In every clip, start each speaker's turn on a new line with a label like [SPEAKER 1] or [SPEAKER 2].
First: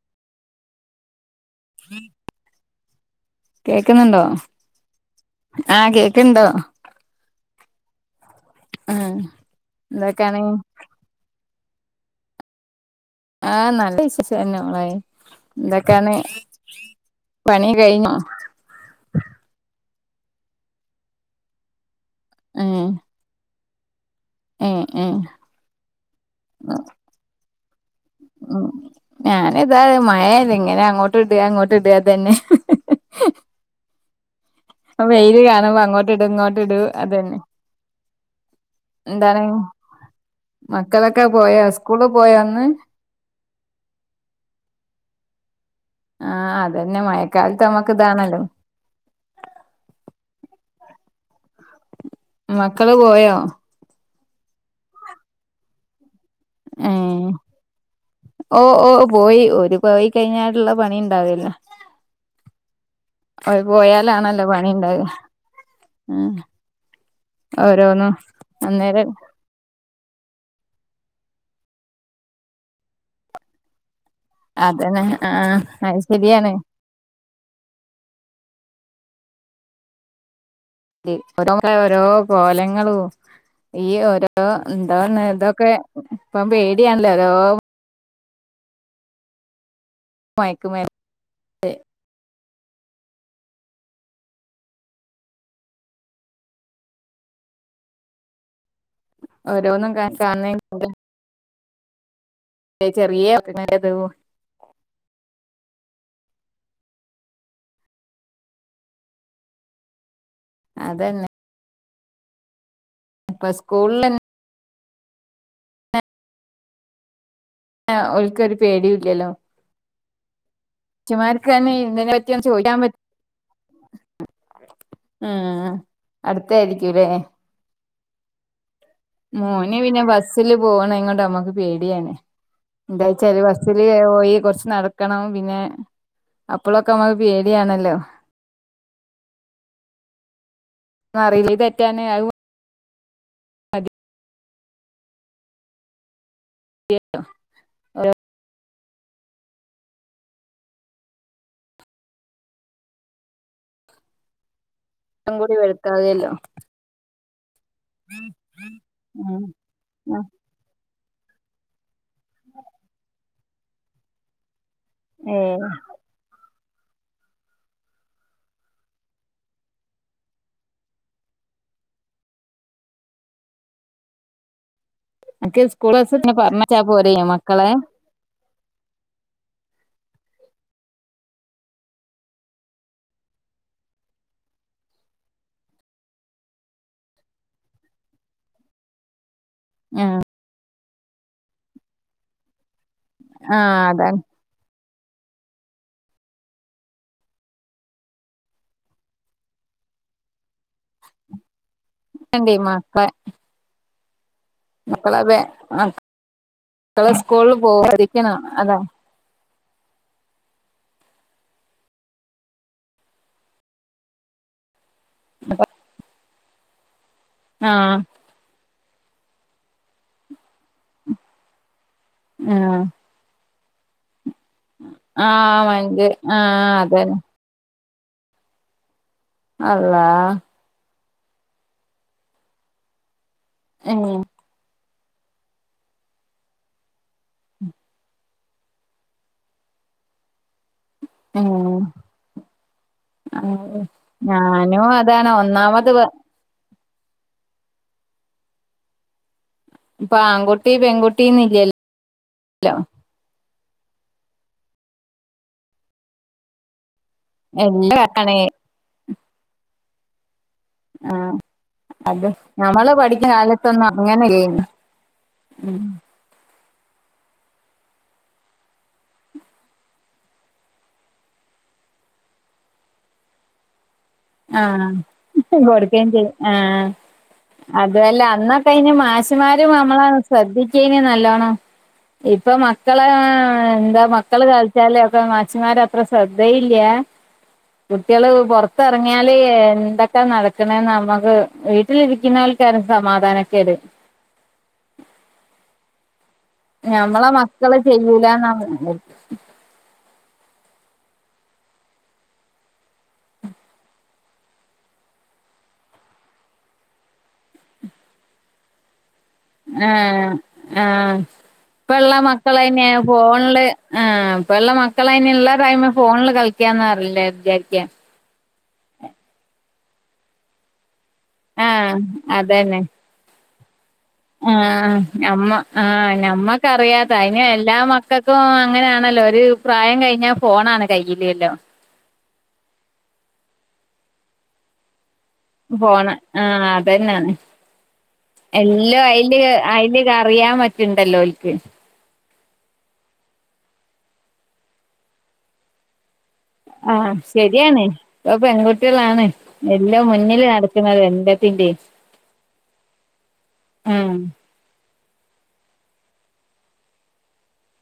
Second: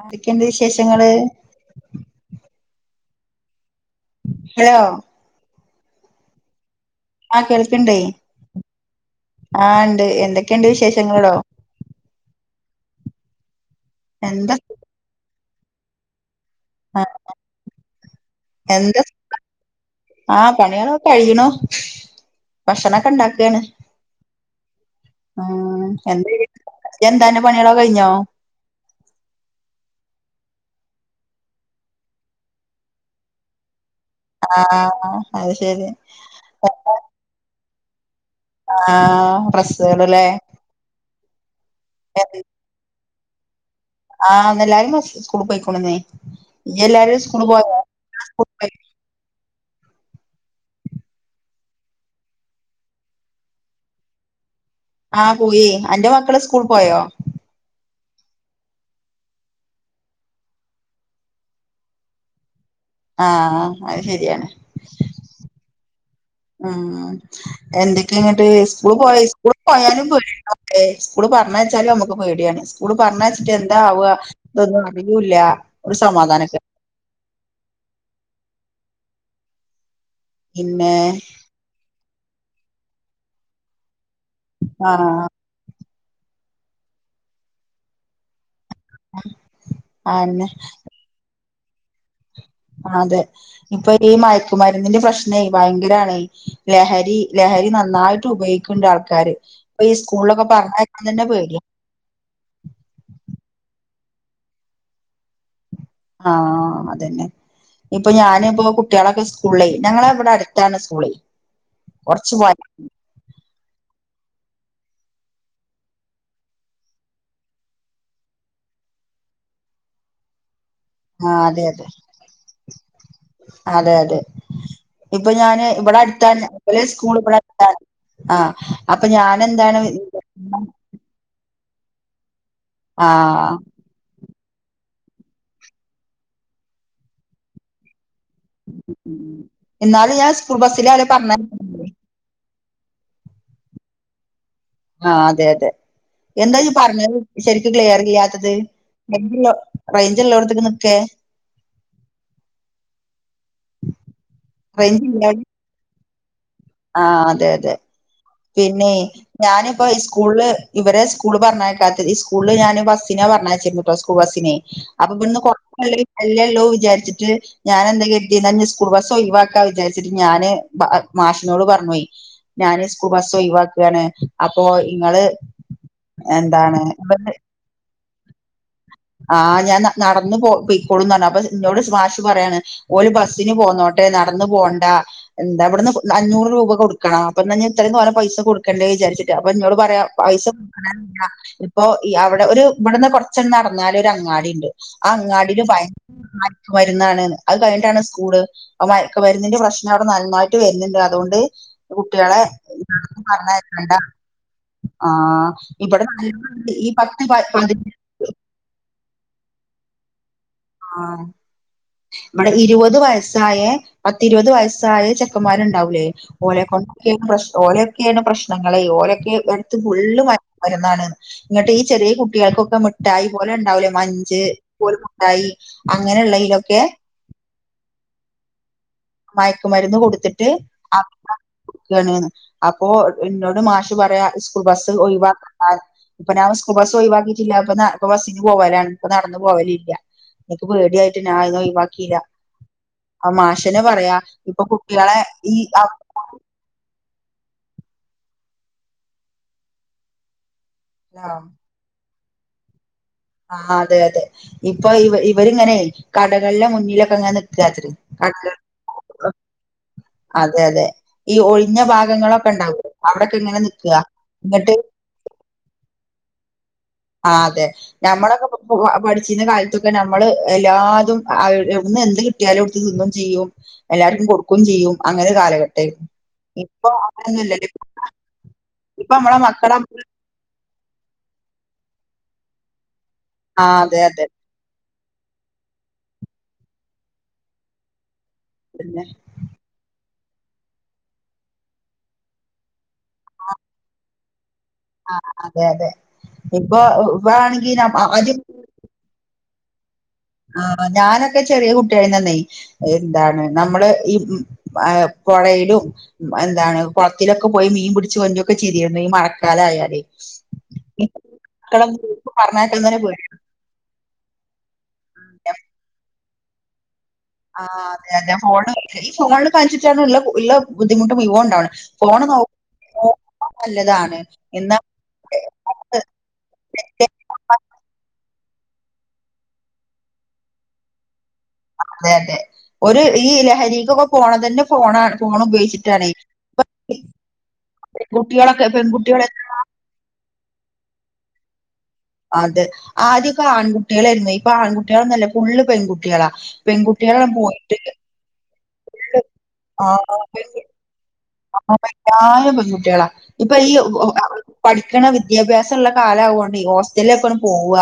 [SPEAKER 1] എന്തൊക്കെ ഉണ്ട് വിശേഷങ്ങള്
[SPEAKER 2] കേക്കുണ് ണ്ടോ
[SPEAKER 1] ഹലോ
[SPEAKER 2] ആഹ് കേക്കണ്ട്
[SPEAKER 1] ആഹ കേൾക്ക്ണ്ടേ
[SPEAKER 2] ആഹ്
[SPEAKER 1] ആഹ ഉണ്ട്
[SPEAKER 2] എന്തൊക്കാണ്
[SPEAKER 1] എന്തൊക്കെയുണ്ട് വിശേഷങ്ങളോടോ
[SPEAKER 2] ആഹ് നല്ല വിശേഷ
[SPEAKER 1] എന്താ
[SPEAKER 2] തന്നെളായി എന്താക്കാണ്
[SPEAKER 1] ആ
[SPEAKER 2] പണി കഴിഞ്ഞോ
[SPEAKER 1] ആഹ പണികളോ കഴിയണോ
[SPEAKER 2] ഏഹ്
[SPEAKER 1] ഭക്ഷണംക്കെ ഉണ്ടാക്കയാണ്
[SPEAKER 2] ഏഹ് ഏഹ്
[SPEAKER 1] ആ ചന്ത എന്ത [unintelligible]
[SPEAKER 2] ഉം ഞാന് ഏതായാലും മഴല്ല അങ്ങനെ അങ്ങോട്ട ഇട അങ്ങോട്ട് ഇടുക ഇതതന്നെ
[SPEAKER 1] ആ
[SPEAKER 2] വെയില്
[SPEAKER 1] അത്
[SPEAKER 2] കാണുമ്പോ
[SPEAKER 1] ശരി
[SPEAKER 2] അങ്ങോട്ട ഇട ഇങ്ങോട്ടിട അത് തന്നെ
[SPEAKER 1] ആ
[SPEAKER 2] എന്താണ്
[SPEAKER 1] ഡ്രസ്സുകളല്ലേ
[SPEAKER 2] മക്കളൊക്കെ പോയ സ്കൂള് പോയ ഇന്ന്
[SPEAKER 1] ആഹ് എല്ലാരും സ്കൂള് പോയിക്കോണുന്നേ
[SPEAKER 2] ആഹ്
[SPEAKER 1] ഇഞ്
[SPEAKER 2] അതന്നെ
[SPEAKER 1] എല്ലാരും സ്കൂള് പോ
[SPEAKER 2] മഴക്കാലത്ത് നമ്മക്ക് ഇതാണല്ലോ മക്കള് പോയോ
[SPEAKER 1] ആ പോയി അന്റെ മക്കള് സ്കൂൾ പോയോ
[SPEAKER 2] ഓ ഓ പോയി ഒരു പോയി കഴിഞ്ഞായിട്ടുള്ള പണി ഉണ്ടാവൂലെ
[SPEAKER 1] ആ
[SPEAKER 2] ഓല്
[SPEAKER 1] അത്
[SPEAKER 2] പോയാലാണല്ലോ
[SPEAKER 1] ശരിയാണ്
[SPEAKER 2] പണി ഉണ്ടാവാ
[SPEAKER 1] ഉം എന്തൊക്കെയ ഇങ്ങിട്ട് സ്കൂൾ
[SPEAKER 2] അന്നേരം
[SPEAKER 1] പോയ സ്കൂൾ പോയാലും പോ ഓ സ്കൂൾ പറഞ്ഞ വെച്ചാലും നമുക്ക് പേടിയാണ് സ്കൂള് പറഞ്ഞ വെച്ചിട്ട് എന്താവവുക ഇതൊന്നും
[SPEAKER 2] അതന്നെ
[SPEAKER 1] അറിയൂല്ല
[SPEAKER 2] ആഹ്
[SPEAKER 1] ഒരു
[SPEAKER 2] അത് ശരിയാണ്
[SPEAKER 1] സമാധാനൊക്കെടാ പിന്നെ
[SPEAKER 2] ഓരോ ഓരോ കോലങ്ങളും ഈ ഓരോ എന്താ
[SPEAKER 1] ആഹ്
[SPEAKER 2] ഇതൊക്കെ ഇപ്പം പേടിയണല്ലോരോ
[SPEAKER 1] ആതന്നെ
[SPEAKER 2] മയക്കുമരുന്ന്
[SPEAKER 1] അതെ ഇപ്പൊ ഈ മയക്കുമരുന്നിന്റെ പ്രശ്നേ ഭയങ്കരാണ് ലഹരി ല നന്നായിട്ട് ഉപയോഗിക്കണ്ട് ആൾക്കാാര് അപ്പ
[SPEAKER 2] ഓരോന്നും
[SPEAKER 1] ഈസ്കൂളിലൊക്കെ
[SPEAKER 2] കാണുന്ന
[SPEAKER 1] പറഞ്ഞയക്കാൻ തന്നെ പേടിയ
[SPEAKER 2] ചെറിയ പിത്
[SPEAKER 1] ആഹ അതന്നെ ഇപ്പൊ ഞാനിപ്പോ കുട്ടികളൊക്കെ സ്കൂളിലെ ഞങ്ങള ഇവിടെ അടുത്താണ് സ്കൂള് കുറച്ച്
[SPEAKER 2] അപ്പൊ സ്കൂളിൽ ആ ഓൽക്കൊരു പേടിയല്ലല്ലോ
[SPEAKER 1] ആഹ അതെ അതെ
[SPEAKER 2] ഇതിനെ പറ്റി ഒന്ന് ചോദിക്കാൻ പറ്റ
[SPEAKER 1] അതെ അതെ ഇപ്പൊ ഞാന്
[SPEAKER 2] ആഹ്
[SPEAKER 1] ഇവിടെ അടുത്താ ഒലെ
[SPEAKER 2] അടുത്തായിരിക്കുംല്ലേ
[SPEAKER 1] സ്കൂൾ ഇവിടെ അടുത്താ ആ
[SPEAKER 2] മോന് പിന്നെ ബസ്സില് പോകണ നോട്‌ ഇങ്ങോട്ട് അമ്മക്ക് പേടിയാണ് എന്താച്ചാല്
[SPEAKER 1] ആഹ്
[SPEAKER 2] ബസ്സില് പോയി കുറ ച്ച് നടക്കണം പിന്നെ അപ്പളൊ ക്കെ മ്മക്ക് പേടിയാണല്ലോ
[SPEAKER 1] എന്നാല ഞാൻ സ്കൂൾ ബസ്സില
[SPEAKER 2] അറിയില്ല
[SPEAKER 1] പറഞ്ഞയക്കാൽ
[SPEAKER 2] അതെ
[SPEAKER 1] ആ അതെ അതെ എന്താ ഇജ്ജ് പറഞ്ഞത് ശരിക്കും ക്ലിയർ ഇല്ലാത്തത് റേഞ്ച്ള്ളോ റേഞ്ച്ള്ളോട്ത്ക്ക് നിക്കെ
[SPEAKER 2] ഇം കൂടി വലുതായല്ലോ [unintelligible]
[SPEAKER 1] ആ അതെ അതെ പിന്നെ
[SPEAKER 2] ഉം
[SPEAKER 1] ഞാനിപ്പോ ഈ സ്കൂള് ഇവരെ സ്കൂള് പറഞ്ഞയക്ക സ്കൂള ഞാന് ബസിനെ പറഞ്ഞച്ചിരുന്നുട്ടോ സ്കൂൾ ബസിനെ അപ്പൊ ഇവിന്ന്
[SPEAKER 2] ഏഹ്
[SPEAKER 1] കുറച്ചല്ലേ ള്ളൂ വിചാരിച്ചിട്ട് ഞാൻ എന്തകരുതിസ്കൂൾ ബസ് ഒഴവാക്കാ വിചാരിച്ചിട്ട് ഞാൻ മാഷ് എന്നോട് പറഞ്ഞഞാൻ സ്കൂൾ ബസ്സ ഒഴിവാക്കുകയാണ് അപ്പോൊ നിങ്ങള്
[SPEAKER 2] എനിക്ക് സ്കൂൾ ബസ് പിന്നെ പറഞ്ഞച്ചാ
[SPEAKER 1] എന്താണ്
[SPEAKER 2] പോരെ മക്കളെ
[SPEAKER 1] ആഹ് ഞാൻ നനടന്ന് നടന്നപൊയ്ക്കോളുംപറഞ്ഞു ഇ ന്നോട് മാഷ് പറയാണ് ഓല് ബസ്സിന്പോന്നോട്ടെ ട്ടെ നടന്നന്ന് പോകേണ്ട എന്താവിടന്ന് അഞ്ഞൂറ് രൂപ കൊടുക്കണം അപ്പ എാ ഇത്രയും തോനെ പൈസ കൊടുക്കേണ്ടേ വിചാരിച്ച അപ്പൊ ോട് പറയാ
[SPEAKER 2] ആഹ്
[SPEAKER 1] പൈസ കൊ ഇപ്പൊ അവിടെ ഒരു ഇവിടുന്ന് കൊറച്ചെണ് നട എന്നാലൊ ഒരു
[SPEAKER 2] അതാണ്
[SPEAKER 1] അങ്ങാടി ഉണ്ട് ആ അങ്ങാടിന് ഭയ മയക്ക മരുന്നാണ് അത് കഴിഞ്ഞട്ടാണ് സ്കൂള് അ മയക്ക മരുന്നിന്റെ പ്രശ്നം അവിടെ നന്നായിട്ട് വരുന്നുണ്ട് അതുക കൊണ്ട് കുട്ടികളെ
[SPEAKER 2] ണ്ടേ
[SPEAKER 1] പറഞ്ഞക്കേണ്ട
[SPEAKER 2] മക്കളേ ആ
[SPEAKER 1] നല്ല ഈ
[SPEAKER 2] മക്കളെ
[SPEAKER 1] പത്ത്
[SPEAKER 2] സ്കൂളില്
[SPEAKER 1] പതിനഞ്ച്
[SPEAKER 2] പോവാരിക്കണം അതാ
[SPEAKER 1] ആഹ ഇവിടെ ഇരുപത് വയസ്സായ പത്തിരുപത് വയസ്സായ ചെക്കന്മാരുണ്ടാവൂലേ ഓലെ കൊണ്ട് പ്ര
[SPEAKER 2] ആഹ്
[SPEAKER 1] ഓലൊക്കെയാണ് പ്രശ്നങ്ങളെ ഓലൊക്കെ എടുത്ത് ഫുള്രുന്നാണ് ഇങ്ങട്ട് ഈ [unintelligible] ചെറിയ കുട്ടികൾക്കൊക്കെ
[SPEAKER 2] ആഹ്
[SPEAKER 1] മിഠായി പോലെ ഉണ്ടാവൂലേ മഞ്ച് പോല മിഠായി
[SPEAKER 2] ആഹ് മഞ്ച് ആഹ്
[SPEAKER 1] അങ്ങനെള്ളതിലൊക്കെ
[SPEAKER 2] അതന്നെ
[SPEAKER 1] മയക്കുമരുന്ന്
[SPEAKER 2] അള്ളാ
[SPEAKER 1] കൊടുത്തിട്ട്ാണ് അപ്പൊ എന്നോട് മാഷു
[SPEAKER 2] ഏഹ്
[SPEAKER 1] പറയാ സ്കൂൾ ബസ് ഒഴവാാ ഇപ്പൊ ഞാൻസ്കൂൾ ബസ് ഒഴവാക്കിട്ടില്ല പ്പൊ ബസ്സിന് പോവലാണ് ഇപ്പ നടന്നന്ന് പോവലില്ല പേടിയായിട്ട് ഞ
[SPEAKER 2] ഏഹ്
[SPEAKER 1] ഒഴവാക്കിയില്ല ആ മാശ് പെ
[SPEAKER 2] ആഹ്
[SPEAKER 1] പറയാ ഇപ്പൊ
[SPEAKER 2] ഞാനും
[SPEAKER 1] കുട്ടികളെ
[SPEAKER 2] അതാണ്
[SPEAKER 1] ഈ
[SPEAKER 2] ഒന്നാമത് ഇപ്പൊ ആൺകുട്ടി
[SPEAKER 1] ആഹ്
[SPEAKER 2] പെൺകുട്ടിയന്ന ഇല്ലല്ലോ
[SPEAKER 1] ആ അതെ അതെ ഇപ്പൊ ഇവ ഇവരിങ്ങനെ കടകളെ മുന്നിലെ അങ്ങ നിക്കാ
[SPEAKER 2] എല്ലാം ആഹ അത്
[SPEAKER 1] ഭാഗങ്ങളൊക്കെ ഉണ്ടാവൂലെ
[SPEAKER 2] ഞമ്മള് പഠിക്കുന്ന
[SPEAKER 1] അവിടൊക്കെ ഇങ്ങനെ
[SPEAKER 2] കാലത്തൊന്നും
[SPEAKER 1] നിക്കാ
[SPEAKER 2] അങ്ങനെ ഇല്ലെനി
[SPEAKER 1] എന്നിട്ട്
[SPEAKER 2] ഉം
[SPEAKER 1] ആ അതെ നഞമ്മളൊക്കെ പഠിച്ചിരുന്ന കാലത്തൊക്കെ നമ്മള് എല്ലാതും എന്ത് കിട്ടിയാലും അവ്ട്ന്ന് തിന്നും ചെയ്യും എല്ലാർക്കും കൊടുക്കും
[SPEAKER 2] ആഹ്
[SPEAKER 1] ചെയ്യും അങ്ങനെ കാലഘട്ട
[SPEAKER 2] കൊടുക്കേം ചെയ്യും ആഹ്
[SPEAKER 1] ഇപ്പൊ അങ്ങനൊന്നുംല്ലല്ലോ
[SPEAKER 2] മാശുമാരും നമ്മള ശ്രദ്ധിക്കേന നല്ലോണം ഇപ്പൊ മക്കളെ
[SPEAKER 1] ആഹ് അതെ
[SPEAKER 2] എന്താ
[SPEAKER 1] അതെ
[SPEAKER 2] മക്കള് വ ഒക്കെ നച്ചിമാർ അത്ര ശ്രദ്ധയില്ല കുട്ടികള് [unintelligible]
[SPEAKER 1] പിന്നെ
[SPEAKER 2] പറങ്ങല് എന്ത [unintelligible] ഇ നടക്കണേന്ന് നമ്മുക്ക് വീട്ടിലിരിക്കുന്നവൾക്കാരും സമാധാനൊക്കെട്
[SPEAKER 1] ആ അതെ അതെ ഇപ്പൊ
[SPEAKER 2] ഞമ്മളെ
[SPEAKER 1] വണെങ്കി
[SPEAKER 2] മക്കള്
[SPEAKER 1] ന ആദ്യം
[SPEAKER 2] ചെയ്യൂലാന്ന്
[SPEAKER 1] ആ ഞാനൊക്കെ ചെറിയ കുട്ടിയായിന്നെയ എന്താണ് നമ്മള് ഈ എന്താണ് കുളത്തിലൊക്കെ പോയി മീൻ പിടിച്ചു കൊണ്ടൊക്കെ ചെയ്തിരുന്നു ഈ മ
[SPEAKER 2] ആഹ് ആഹ്.
[SPEAKER 1] മക്കളെ
[SPEAKER 2] ഇപ്പള്ള മക്കളെ
[SPEAKER 1] പറഞ്ഞയക്കാൻ തന്നെ പേടിയാ
[SPEAKER 2] ഫോണില് ആ ഇപ്പ ഉള്ള മ മക്കള അതിനു ഉള്ള ടൈമിൽ ഫോണിൽ കളിക്കാന്ന അറില്ല വിചാരിക്ക
[SPEAKER 1] ആഹ് അതെ അതെ ഫോണ് ഈ ഫോണ് കാണിച്ചിട്ടാണ് ഉള്ള ഉള്ള ബുദ്ധിമുട്ടും മുഴുവനും ഇവണ്ടാവണ്
[SPEAKER 2] ആഹ്
[SPEAKER 1] ഫോണ് നോ നല്ലതാ
[SPEAKER 2] ആ നമ്മ ആ ഞമ്മക്കറിയാത്ത അതിന് എല്ലാ മക്കൾ ഇപ്പൊ അങ്ങനെയാണല്ലോ ഒരു പ്രായം കഴിഞ്ഞാൽ ഫോണാണ് കയ്യി
[SPEAKER 1] അതെ അതെ ഒരു ഈ ലഹരിക്കൊക്കെ പോണ തന്നെ ഫോണാ ഫോൺ
[SPEAKER 2] ഫോണ
[SPEAKER 1] ഉപയോഗിച്ചിട്ടാണേ
[SPEAKER 2] ആ അതന്നെയാണ്.
[SPEAKER 1] കുട്ടികളൊക്കെ
[SPEAKER 2] എല്ലാം
[SPEAKER 1] പെൺകുട്ടികളെ
[SPEAKER 2] അതില് അതില് അറിയാൻ പറ്റിണ്ടല്ലോ ഓർക്ക്.
[SPEAKER 1] അതെ ആദ്യമൊക്കെ ആൺകുട്ടികളായിരുന്നു ഇപ്പൊ ആൺകുട്ടികളന്നല്ല ഫുള്ള് പെൺകുട്ടികളാ.
[SPEAKER 2] ആഹ്
[SPEAKER 1] പെൺകുട്ടികളാണ് പോയിട്ട്
[SPEAKER 2] ശരിയാണ് ഇപ്പൊ പെൺകുട്ട്യാളാണ്
[SPEAKER 1] [unintelligible]
[SPEAKER 2] എല്ലോം മുന്നില് നടക്ക്ണത് എല്ലത്തിന്റിം
[SPEAKER 1] കുട്ടികളാ ഇപ്പൊ
[SPEAKER 2] ആഹ്
[SPEAKER 1] പഠിക്കണ വിദ്യാഭ്യാസം ഉള്ള കാലാവോണ്ട് ഹോസ്റ്റലില ഒക്കെണ് പോവുക.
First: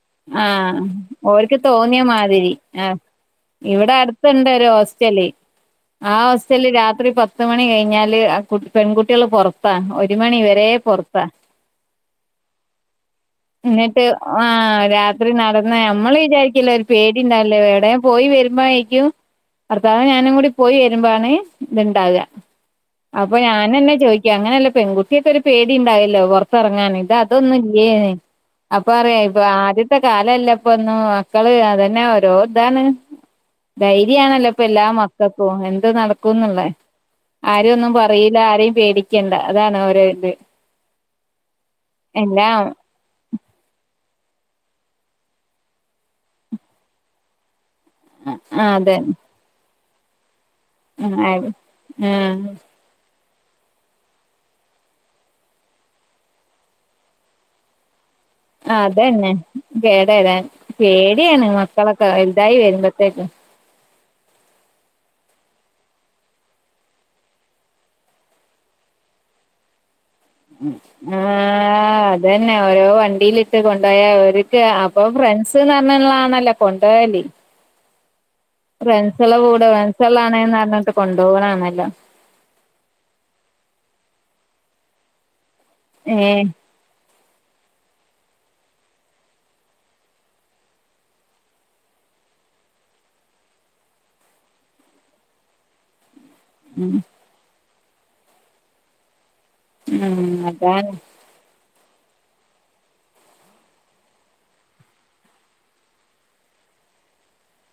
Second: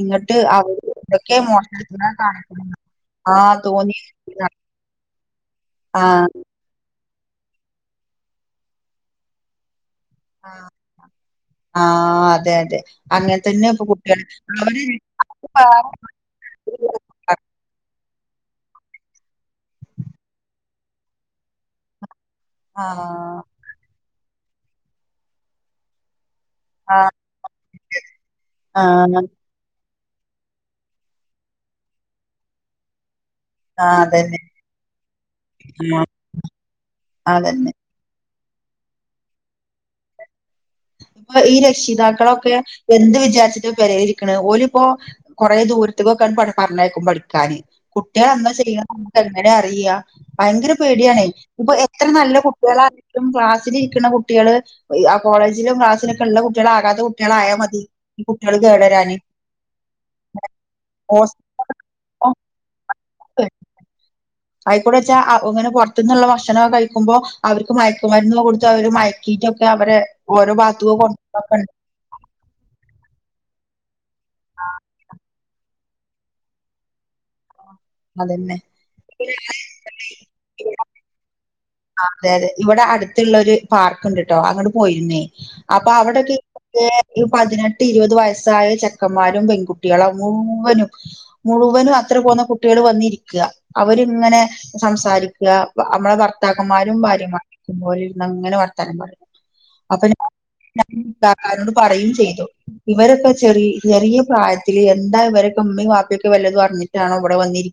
[SPEAKER 1] ഇന്നിട്ട്
[SPEAKER 2] ആഹ്
[SPEAKER 1] അവര് എന്തൊക്കെയോ
[SPEAKER 2] ഓര്ക്ക്
[SPEAKER 1] മോശായിട്ട്
[SPEAKER 2] തോന്നിയ
[SPEAKER 1] ഇങ്ങനെ
[SPEAKER 2] മാതിരി
[SPEAKER 1] കാണിക്ക്ന്ന്ണ്ട്
[SPEAKER 2] ആഹ്
[SPEAKER 1] ആ
[SPEAKER 2] ഇവിടെ
[SPEAKER 1] തോന്നി
[SPEAKER 2] അടുത്തുണ്ട്
[SPEAKER 1] അ
[SPEAKER 2] ഒരു ഹോസ്റ്റല് ആ അവസ്ഥേല് രാത്രി പത്ത് മണി കഴിഞ്ഞാല് ആ പെൺകുട്ടികള് പൊറത്താ. ഒറ്റ് ഒരു മണി വര പൊറത്താ.
[SPEAKER 1] ആഹ് അതെ അതെ അങ്ങനെ തന്നെ ഇപ്പൊ
[SPEAKER 2] എന്നിട്ട്
[SPEAKER 1] കുട്ടികള്
[SPEAKER 2] ആ
[SPEAKER 1] അവര്
[SPEAKER 2] രാത്രി നടന്ന്,
[SPEAKER 1] ആഹ്
[SPEAKER 2] നമ്മള് വിചാരിക്കൂലെ ഒരു പേടി ഉണ്ടാവില്ലേ? ഏടെ? പോയി വരുമ്പായിരിക്കും, ഭർത്താവും ഞാനും കൂടി പോയി വര്മ്പാണ് ഇത് ഇണ്ടാക. അപ്പൊ ഞാനന്നെ ചോദിക്കാ, അങ്ങനെയല്ല പെൺകുട്ട്യേക്കൊരു പേടി ഇണ്ടാവില്ലേ പൊറത് ത്തെറങ്ങാന്.
[SPEAKER 1] ആഹ്
[SPEAKER 2] ഇത് അതൊന്നുല്ല്യേന്ന്. അപ്പൊ പറയ
[SPEAKER 1] ആഹ്
[SPEAKER 2] ഇപ്പൊ ആദ്യ ത്തെ കാലല്ല ഇപ്പൊ ഒന്നു മക്കള് അതന്നെ ഓരോ ഇതാണ്.
[SPEAKER 1] ആഹ് അതന്നെ
[SPEAKER 2] ധൈര്യാണല്ലോ ഇപ്പ എല്ലാ മക്കക്കും എന്ത്
[SPEAKER 1] ആഹ്
[SPEAKER 2] നടക്കുന്നുള്ള
[SPEAKER 1] അതന്നെ
[SPEAKER 2] ആരും ഒന്നും പറയി ല്ലാരെയും പേടിക്കണ്ട അതാണ് ഓരോ ഇത്.
[SPEAKER 1] ഇപ്പൊ ഈ രക്ഷിതാക്കളൊക്കെ
[SPEAKER 2] എല്ലാം
[SPEAKER 1] എന്ത് വിചാരിച്ചിട്ട പെരേല് ക്കണ്. ഓലിപ്പോ കൊറേ ദൂരത്തക്കൊക്കേണ് പറഞ്ഞേക്കും പഠിക്കാന്. കുട്ട്യേള് എന്താ
[SPEAKER 2] ആ
[SPEAKER 1] ചെയ്യാന്ന്
[SPEAKER 2] അതെ
[SPEAKER 1] നമുക്ക് എങ്ങനെയാ അറിയ്യാ ഭയങ്കര പേടിയാണേ.
[SPEAKER 2] ഉം
[SPEAKER 1] ഇപ്പൊ എത്ര നല്ല കുട്ടികളാ ലും ക്ലാസ്സിലിരിക്ക്ണ കുട്ടികള് ആ കോളേജ് ജിലും ക്ലാസിലൊക്കെ ഉള്ള കുട്ടികള് ആകാത കുട്ടികളായാൽ മതി. ഈ കുട്ടികള് കേടരാന്
[SPEAKER 2] അതന്നെ. [unintelligible] പേടിയാണ്
[SPEAKER 1] ഹോസ്റ്റലിലൊക്കെ
[SPEAKER 2] മക്കളൊക്കെ വൽതായി വരുമ്പ ത്തേക്കും
[SPEAKER 1] ആയിക്കൂടെച്ചാ അങ്ങനെ പൊറത്ത്ന്ന്ള്ള ഭക്ഷണം കഴിക്കുമ്പോ അവർക്ക് മയക്കുമരുന്ന് കൊടുത്ത് അവര് മയക്കി ഇതൊക്കെ അവരെ ഓരോ ഭാഗത്തക്ക്
[SPEAKER 2] ആ
[SPEAKER 1] കൊണ്ടു
[SPEAKER 2] അതന്നെ ഓരോ വണ്ടിയിലിട്ട് കൊണ്ട ഏഹ് ഓര്ക്ക് അപ്പൊ ഫ്രണ്ട്സ്ന്ന് പറഞ്ഞള്ളാണല്ലോ കൊണ്ട് പോവല്.
[SPEAKER 1] അതന്നെ
[SPEAKER 2] ഫ്രെണ്ട്സ്കളെ കൂടെ ഫ്രണ്ട്സ്കള് ആണേന്ന് പറഞ്ഞിട്ട് കൊണ്ടുപോണാണ
[SPEAKER 1] അതെ അതെ ഇവിടെ അടുത്തുള്ള ഒരു പാർക്ക്ണ്ട്ട്ടോ അങ്ങട്ട് പോയിരുന്നേ. അപ്പൊ
[SPEAKER 2] ഏ
[SPEAKER 1] അവിടെക്കെ ഈഹ് പതിനെട്ട് ഇരുപത് വയസ്സായ ചെക്കന്മാരും പെൺകുട്ടികളും മുഴുവനും മുഴുവനും അത് ത്ര് പോകുന്ന കുട്ടികൾ വന്നിരിക്ക. അവരിങ്ങനെ സംസാരിക്ക്ക. നമ്മളെ ഭർ ത്താക്കന്മാരും ഭാര്യമാരും പോലിരുന്ന് അങ്ങനെ വർത്താനം പറയാ അപ്പൊ
[SPEAKER 2] ഉം
[SPEAKER 1] ഞാൻ
[SPEAKER 2] അതാണ്
[SPEAKER 1] [unintelligible] നോട്‌ പറയും ചെയ്തു. ഇവരൊക്കെ ചെറി ചെറിയ പ്രായത്തില് എന്താ ഇവരൊക്കെ ഉമ്മയും വാപ്പയൊക്കെ വല്ലതും അറിഞ്ഞിട്ടാണോ ഇവിടെ വന്നിരി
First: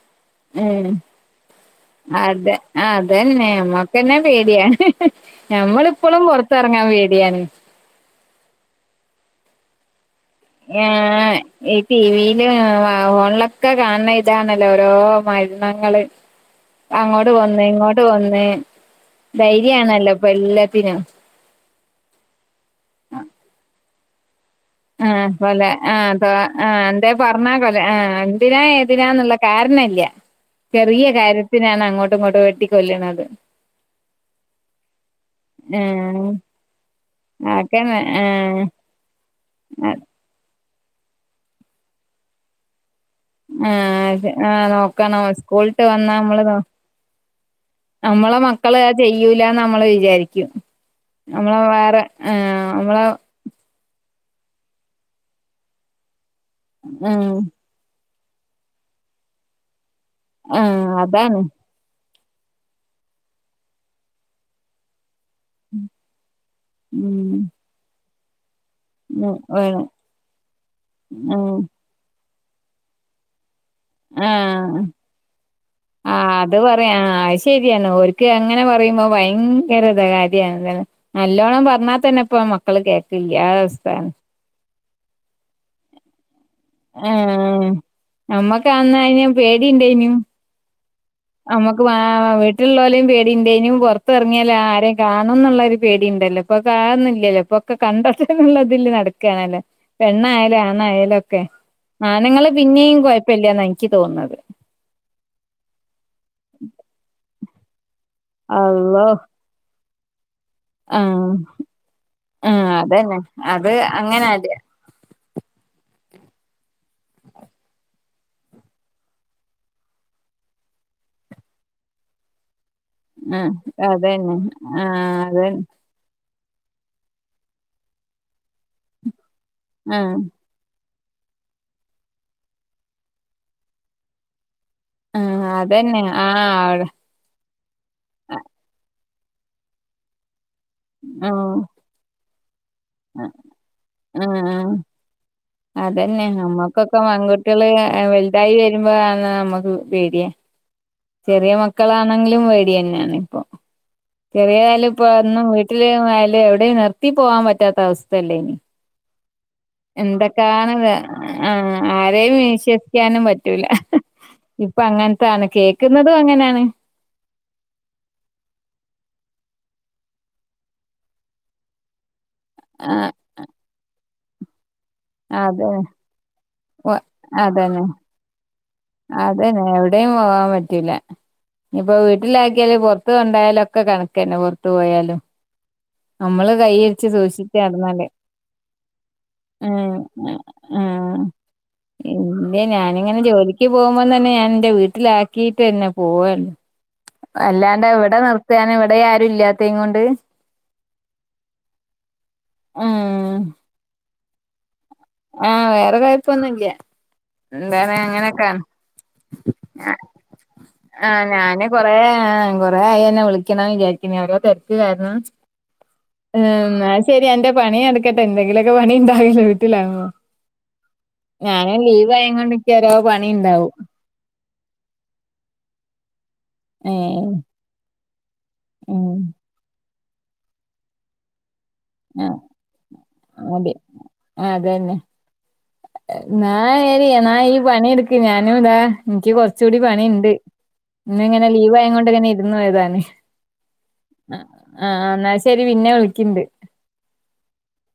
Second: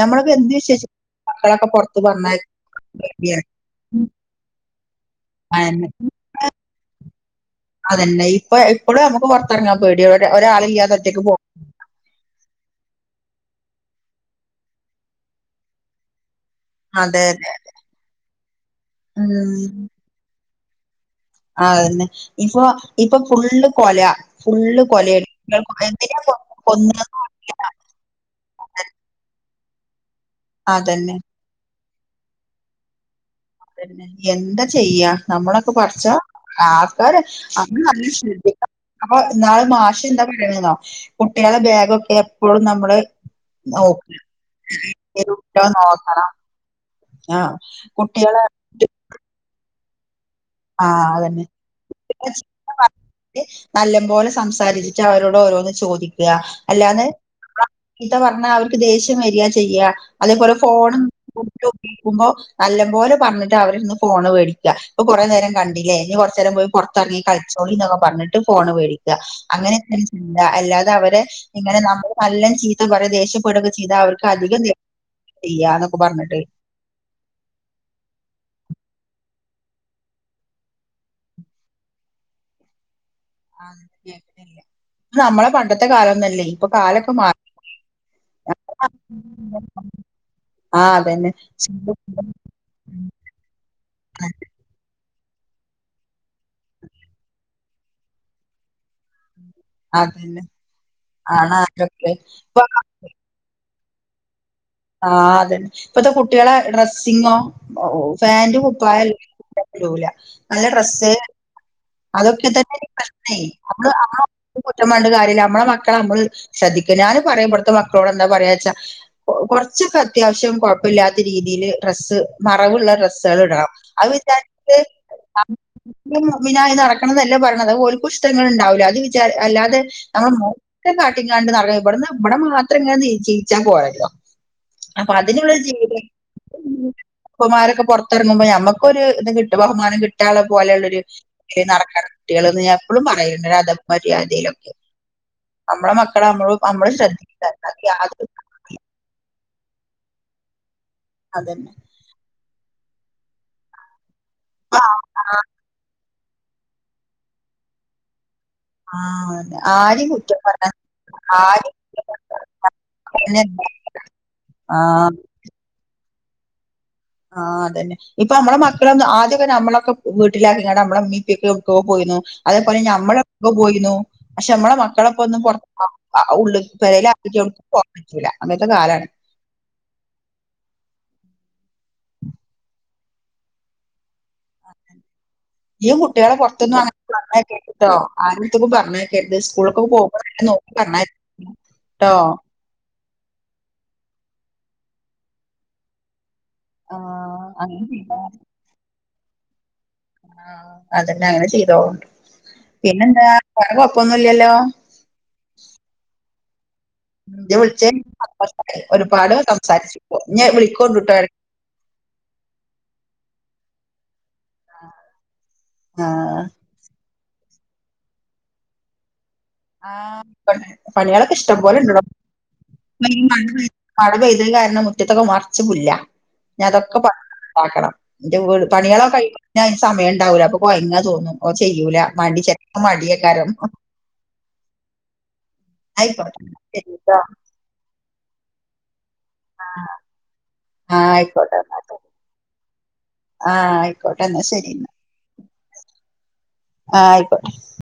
[SPEAKER 1] ഞമ്മളൊക്കെ എന്ത് വിശ്വസിച്ച്
[SPEAKER 2] ഉം
[SPEAKER 1] മക്കളൊക്കെ പൊറത്ത് പറഞ്ഞയക്
[SPEAKER 2] അതെ അതന്നെ നമ്മക്കന്നെ പേടിയാണ്.
[SPEAKER 1] അതെന്നെ
[SPEAKER 2] ഞമ്മളിപ്പൊളും പൊറത്തിറങ്ങാൻ പേടിയാണ്.
[SPEAKER 1] തന്നെ ഇപ്പൊ ഇപ്പളും അമ്മക്ക് പൊറത്തിറങ്ങാൻ പേടിയാ ഒ
[SPEAKER 2] ഏഹ് ടിവിയില് ഓൺല ഒക്കെ കാണണ ഇതാണല്ലോ ഓരോ മരണങ്ങള്
[SPEAKER 1] അതെ
[SPEAKER 2] അങ്ങോട്ട്
[SPEAKER 1] അതെ
[SPEAKER 2] കൊന്ന് ഇങ്ങോട്ട് കൊന്ന്
[SPEAKER 1] ഉം
[SPEAKER 2] ധൈര്യാണല്ലോ ഇപ്പൊ എല്ലത്തിനും
[SPEAKER 1] അതന്നെ ഇപ്പൊ ഇപ്പൊ ഫുള്ള് കൊല ഫുള്ള്
[SPEAKER 2] ഏഹ്
[SPEAKER 1] കൊലയാണ്
[SPEAKER 2] കൊല ഏഹ്
[SPEAKER 1] എന്തിനാ
[SPEAKER 2] പ
[SPEAKER 1] കൊ
[SPEAKER 2] ഏഹ് എന്താ
[SPEAKER 1] കൊന്നേന്നും
[SPEAKER 2] പറഞ്ഞാ
[SPEAKER 1] അറിയില്ല
[SPEAKER 2] കൊല ആഹ് എന്തിനാ ഏതിനാന്നില്ല കാരണല്ല ചെറിയ
[SPEAKER 1] അതന്നെ
[SPEAKER 2] കാര്യത്തിനാണ് അങ്ങോട്ടും ഇങ്ങോട്ടും വെട്ടിക്കൊല്ലണത്
[SPEAKER 1] അതന്നെ എന്ത ചെയ്യാ നമ്മളൊക്കെ പറച്ചാ
[SPEAKER 2] ആഹ്
[SPEAKER 1] ആക്കോര് അമ്മള്
[SPEAKER 2] ആക്കന്നെ
[SPEAKER 1] നല്ല
[SPEAKER 2] ആഹ്
[SPEAKER 1] ശ്രദ്ധിക്ക അപ്പൊ ഇന്നാള് മാഷ് എന്താ പറയണേന്നൊ കുട്ടികളുടെ ബാഗൊക്കെ എപ്പളും നമ്മള് നോക്ക്
[SPEAKER 2] ആഹ് ആഹ് നോക്കണം
[SPEAKER 1] [inaudible]
[SPEAKER 2] സ്കൂളിട്ട് വന്നാ
[SPEAKER 1] നോക്കണ
[SPEAKER 2] നമ്മള് നോ
[SPEAKER 1] ആഹ്
[SPEAKER 2] നമ്മളെ
[SPEAKER 1] കുട്ടികളെ
[SPEAKER 2] മക്കള് ചെയ്യൂല്ലന്ന് നമ്മള് വിചാരിക്കും
[SPEAKER 1] ആഹ് അതന്നെ [inaudible]
[SPEAKER 2] നമ്മളെ വേറെ ഏഹ് നമ്മളെ
[SPEAKER 1] നല്ലംപോലെ ശ് സംസാരിച്ചിട്ട് അവരോട് ഓരോന്ന് ചോദിക്കുക അല്ലാന്ന്
[SPEAKER 2] ഉം
[SPEAKER 1] ചീത്ത പറഞ്ഞാ അവർക്ക് ദേഷ്യം വരിക ചെയ്യാ. അതേപോലെ
[SPEAKER 2] ആഹ്
[SPEAKER 1] ഫോണും
[SPEAKER 2] അതാണ്
[SPEAKER 1] കൊടുത്തോക്കി മ്പോ നല്ല പോലെ പറഞ്ഞിട്ട് അവര്ന്ന് ഫോണ് മേടിക്ക. ഇപ്പൊ കുറേ നേരം കണ്ടില്ലേ ഇനി കുറച്ച്ഏരം പുറതർങ്ങി
[SPEAKER 2] ഉം
[SPEAKER 1] കളിച്ചോളി ന്നൊക്കെ പറഞ് ഫോണ് മേടിക്കാ [unintelligible] അങ്ങനെ
[SPEAKER 2] വേണം
[SPEAKER 1] അല്ലാതെ അവരെ
[SPEAKER 2] ഉം
[SPEAKER 1] ഇങ്ങനെ നമ്മള് നല്ല ചീത്ത പറ [unintelligible] ഇതാ അവർക്ക് അധികം ദേ
[SPEAKER 2] ആ അത് പറയാ അയ് ശരിയാണ് ഓൽക്ക് എങ്ങനെ പറയുമ്പോ ഭയ [unintelligible] നല്ലോണം പറഞ്ഞാ തന്നെ ഇപ്പ മക്കള് കേൾക് വല്യലെസ്തെണ്
[SPEAKER 1] ത് നമ്മളെ പണ്ടത്തെ കാലംന്നല്ലേ
[SPEAKER 2] ആ നമ്മക്കന്നയ്ന് പേടിണ്ടയ്നു
[SPEAKER 1] ആ അതന്നെ
[SPEAKER 2] നമ്മുക്ക് വ വീട്ടിലുള്ളോലിം പേടിന്റെനു പോറത്ത് എറങ്ങിയാ ആ കാണന്നുള്ള ഒരു പേടിണ്ടല്ലോ ഇപ്പൊ കാണുന്നില്ലല്ലോ ഇപ്പൊക്കെ കണ്ടാതന്നെ ന്നുള്ളതില് നടക്കണല്ലോ
[SPEAKER 1] അതന്നെ
[SPEAKER 2] പെണ്ണായാലും ആണായാലും ഒക്കെ
[SPEAKER 1] ആണ് അതൊക്കെ
[SPEAKER 2] ആണ്ങ്ങള്
[SPEAKER 1] ഇപ്പ
[SPEAKER 2] പിന്നെയും കൊഴപ്പല്ല നായി ഇക്ക് തോന്ന്ന്നത്
[SPEAKER 1] ആ അതന്നെ ഇപ്പത്തെ കുട്ടിളെ ഡ്രെസ്സിങ്ങോ പാന്റ്
[SPEAKER 2] അള്ളോ
[SPEAKER 1] കുപ്പായല്ല ല നല്ല ഡ്രസ്സ്
[SPEAKER 2] ആഹ്
[SPEAKER 1] അതൊക്കെ
[SPEAKER 2] ആഹ്
[SPEAKER 1] തന്നെ ഈ
[SPEAKER 2] അതന്നെ
[SPEAKER 1] പ്രേശ്നെ
[SPEAKER 2] അത്
[SPEAKER 1] നമ്മള് ആ
[SPEAKER 2] അങ്ങനെ അത്
[SPEAKER 1] കുറ്റ [unintelligible] ണ്ട് കാര്യ നമ്മളെ മക്കളെ നമ്മള് ശ്രദ്ധിക്കാ ഞാനും പറയും ഇവട്ത്തെ മക്കളോട് എന്താ പറയാച്ചാ കോർച്ചൊക്കെ അത്യവശ്യം കൊയപ്പല്ലാതെ രീതിയില് ഡ്രസ്സ്‌ അളവുള്ള ഡ്രസ്സ്‌ള്ള്
[SPEAKER 2] ആഹ്
[SPEAKER 1] ഇടാം അഹ്
[SPEAKER 2] അതന്നെ
[SPEAKER 1] വിചാരിച്ച്
[SPEAKER 2] ആഹ് അതന്നെ
[SPEAKER 1] [unintelligible] മിനായി നടക്കണം ന്നല്ല പറിണത് ഓൽക്കും ഇഷ്ട്ടങ്ങള് ഉണ്ടാവൂല്ലേ അത് വിചാ അല്ലാതെ
[SPEAKER 2] ആഹ്
[SPEAKER 1] നമ് കാട്ടിങ്ങാണ്ട് നടറ ഇവിട്ന്ന് ഇവിടെ മാത്രം ഇങ്ങനെ നിചീച്ചാ പോയത് അപ്പൊ
[SPEAKER 2] ആഹ്
[SPEAKER 1] അതിനുള്ള
[SPEAKER 2] അതന്നെ
[SPEAKER 1] ജീവിതം
[SPEAKER 2] ആഹ്
[SPEAKER 1] ഉപ്പമാരൊക്കെ പോറത്തറങ്ങുമ്പോ ഞമ്മക്കൊരു കിട്ടും ബഹുമാനം കിട്ടാള്ളെ പോലെയുള്ള ഒരു
[SPEAKER 2] ആഹ്
[SPEAKER 1] ഇതില് നടക്കണം കുട്ടികള് എപ്പളും പറയും [unintelligible]
[SPEAKER 2] ആഹ്
[SPEAKER 1] മര്യാദയിലൊക്കെ നമ്മളെ മക്കളെ
[SPEAKER 2] അതന്നെ
[SPEAKER 1] നമ്മള് നമ്മള്
[SPEAKER 2] നമ്മക്കൊക്കെ
[SPEAKER 1] ശ്രദ്ധിക്കുക
[SPEAKER 2] പെൺകുട്ടികള്
[SPEAKER 1] അത് യാതൊരു
[SPEAKER 2] വലുതായി വരുമ്പോ ആ നമ്മ പേടിയാ ചെറിയ
[SPEAKER 1] അതന്നെ
[SPEAKER 2] മക്കളാണെങ്കിലും പേടിയാന്നെണ് ഇപ്പൊ ചെറിയതായാലും ഇപ്പ ഒന്നും വീട്ട്ല് മഹല്ലില് എവ്ടെ നിർത്തി പോകാൻ പറ്റാത്ത അവസ്ഥയല്ലേ
[SPEAKER 1] ആഹ് ആരെയും കുറ്റം പറ
[SPEAKER 2] എന്തൊക്കാണത് ആ
[SPEAKER 1] ആരെയും
[SPEAKER 2] ആരെയും വിശ്വസിക്കാനും പറ്റൂല
[SPEAKER 1] ആ
[SPEAKER 2] ഇപ്പൊ അങ്ങൻത്താണ് കേക്ന്നതും അങ്ങനെണ്
[SPEAKER 1] ആ അതന്നെ ഇപ്പൊ നമ്മളെ മക്കളോന്നും ആദ്യക്കെ നമ്മളൊക്കെ വീട്ടിലാക്കിണ്ട് നമ്മളെ ഇമ്മീം ഇപ്പിപ്പൊക്കെ എവ്ട്കോ പോയിന്നു അതേപോലെ
[SPEAKER 2] ആ
[SPEAKER 1] നമ്മളും എഡ്കോ പോയിന്നു പക്ഷെ നമ്മളെ മ മക്കളൊപ്പൊ ഒന്നും
[SPEAKER 2] അതെ അതന്നെ
[SPEAKER 1] [unintelligible]
[SPEAKER 2] അതന്നെ എവിടെയും പോവാൻ പറ്റൂല ഇപ്പൊ വീട്ടിലാക്കിയാല് പോറത് കൊണ്ടായാലും ഒക്കെ കണക്കെന്നെ പോറതത്ത് പോയാലും
[SPEAKER 1] ഈ കുട്ടികളെ
[SPEAKER 2] നമ്മള്
[SPEAKER 1] പോറത്തൊന്നും
[SPEAKER 2] കൈയ്യരിച്ച്
[SPEAKER 1] അങ്ങനെ
[SPEAKER 2] സൂക്ഷിച്ച്
[SPEAKER 1] പറഞ്ഞെക്കരുത് ട്ടോ
[SPEAKER 2] നടന്നാല്
[SPEAKER 1] ആരട്ത്ക്കും പറഞ്ഞെകര്ത് സ്കൂൾക്കെക്കേ
[SPEAKER 2] ഉം
[SPEAKER 1] പോകു
[SPEAKER 2] ഉം
[SPEAKER 1] [unintelligible] [unintelligible]
[SPEAKER 2] ഇല്ല ഞാനിങ്ങനെ ജോലിക്ക് പോകുമ്പ തന്നെ ഞാന് ഇന്റെ വീട്ടിലാക്കിട്ട് തന്നെ പോവ
[SPEAKER 1] ആഹ് അങ്ങനെ
[SPEAKER 2] അല്ലാണ്ട് എവിടെ
[SPEAKER 1] ചെയ്തോളാം
[SPEAKER 2] നിർത്താന് ഇവിടെ ആരും ഇല്ലാത്ത കൊണ്ട്
[SPEAKER 1] ആഹ് അതന്നെ അങ്ങനെ ചെയ്തോ പിന്നെ എന്താ വേറെ കൊഴപ്പൊന്നുല്ലല്ലോ
[SPEAKER 2] ആ വേറെ കൊയപ്പൊന്നുല്ല
[SPEAKER 1] ജാ വിൾച്ചേ ഒരുപാട് സംസാരിച്ചു പോ ഇഞ് വിളിക്കോണ്ടുട്ടോ എ
[SPEAKER 2] ഏ കോറേ ആയി അന്നെ വിളിക്കണം വിജാ ഓരോ തെരക്ക് കാരണം
[SPEAKER 1] ആഹ്
[SPEAKER 2] [unintelligible] ശരി അന്റെ പണി നടക്കട്ടെ എന്തെങ്കിലൊക്കെ പണി ഉണ്ടാവില്ലേ
[SPEAKER 1] ആ പണിളൊക്കെ ഇഷ്ടം
[SPEAKER 2] ഞാന്
[SPEAKER 1] പോലെണ്ടടോ
[SPEAKER 2] ലീവായങ്ങോണ്ട് ഇക്ക് ഓരോ പണി
[SPEAKER 1] [unintelligible]
[SPEAKER 2] ഇണ്ടാവും
[SPEAKER 1] മഴ ഇ കാരണം മുറ്റത്തൊക്കെ മറച്ച് പുല്ലാ ഞഅതൊക്കെ പറ
[SPEAKER 2] ഏഹ്
[SPEAKER 1] ണ്ടാക്കണം എന്റെ വീട് പണികളോക്കെ
[SPEAKER 2] ഉം
[SPEAKER 1] കയ്ഞാ തിന് സമയംണ്ടാവൂലാ അപ്പോ കൊയങ്ങ തോന്നും ഓ ചെയ്യൂല മടി ചെലപ്പം മടിയേക്കാരം
[SPEAKER 2] ആ അതന്നെ [unintelligible]
[SPEAKER 1] ശരി ട്ടോ
[SPEAKER 2] പണിയെടുക്ക് ഞാനും താ എനിക്ക് കൊർചൂടി പണിണ്ട്
[SPEAKER 1] ആ
[SPEAKER 2] ഇന്ന്ങ്ങനെ
[SPEAKER 1] ആയിക്കോട്ടെ
[SPEAKER 2] ലീവ്
[SPEAKER 1] എന്നാ
[SPEAKER 2] ആയ
[SPEAKER 1] ശരി.
[SPEAKER 2] കൊണ്ട് ഇങ്ങനെ ഇര്ന്നാ എയ്താന്
[SPEAKER 1] ആ ആയിക്കോട്ടെ
[SPEAKER 2] ആ
[SPEAKER 1] എന്നാ ശരി എന്നാ
[SPEAKER 2] ആഹ എന്നാൽ ശരി പിന്നെ വിളിക്കണ്ട്
[SPEAKER 1] ആ ആയിക്കോട്ടെ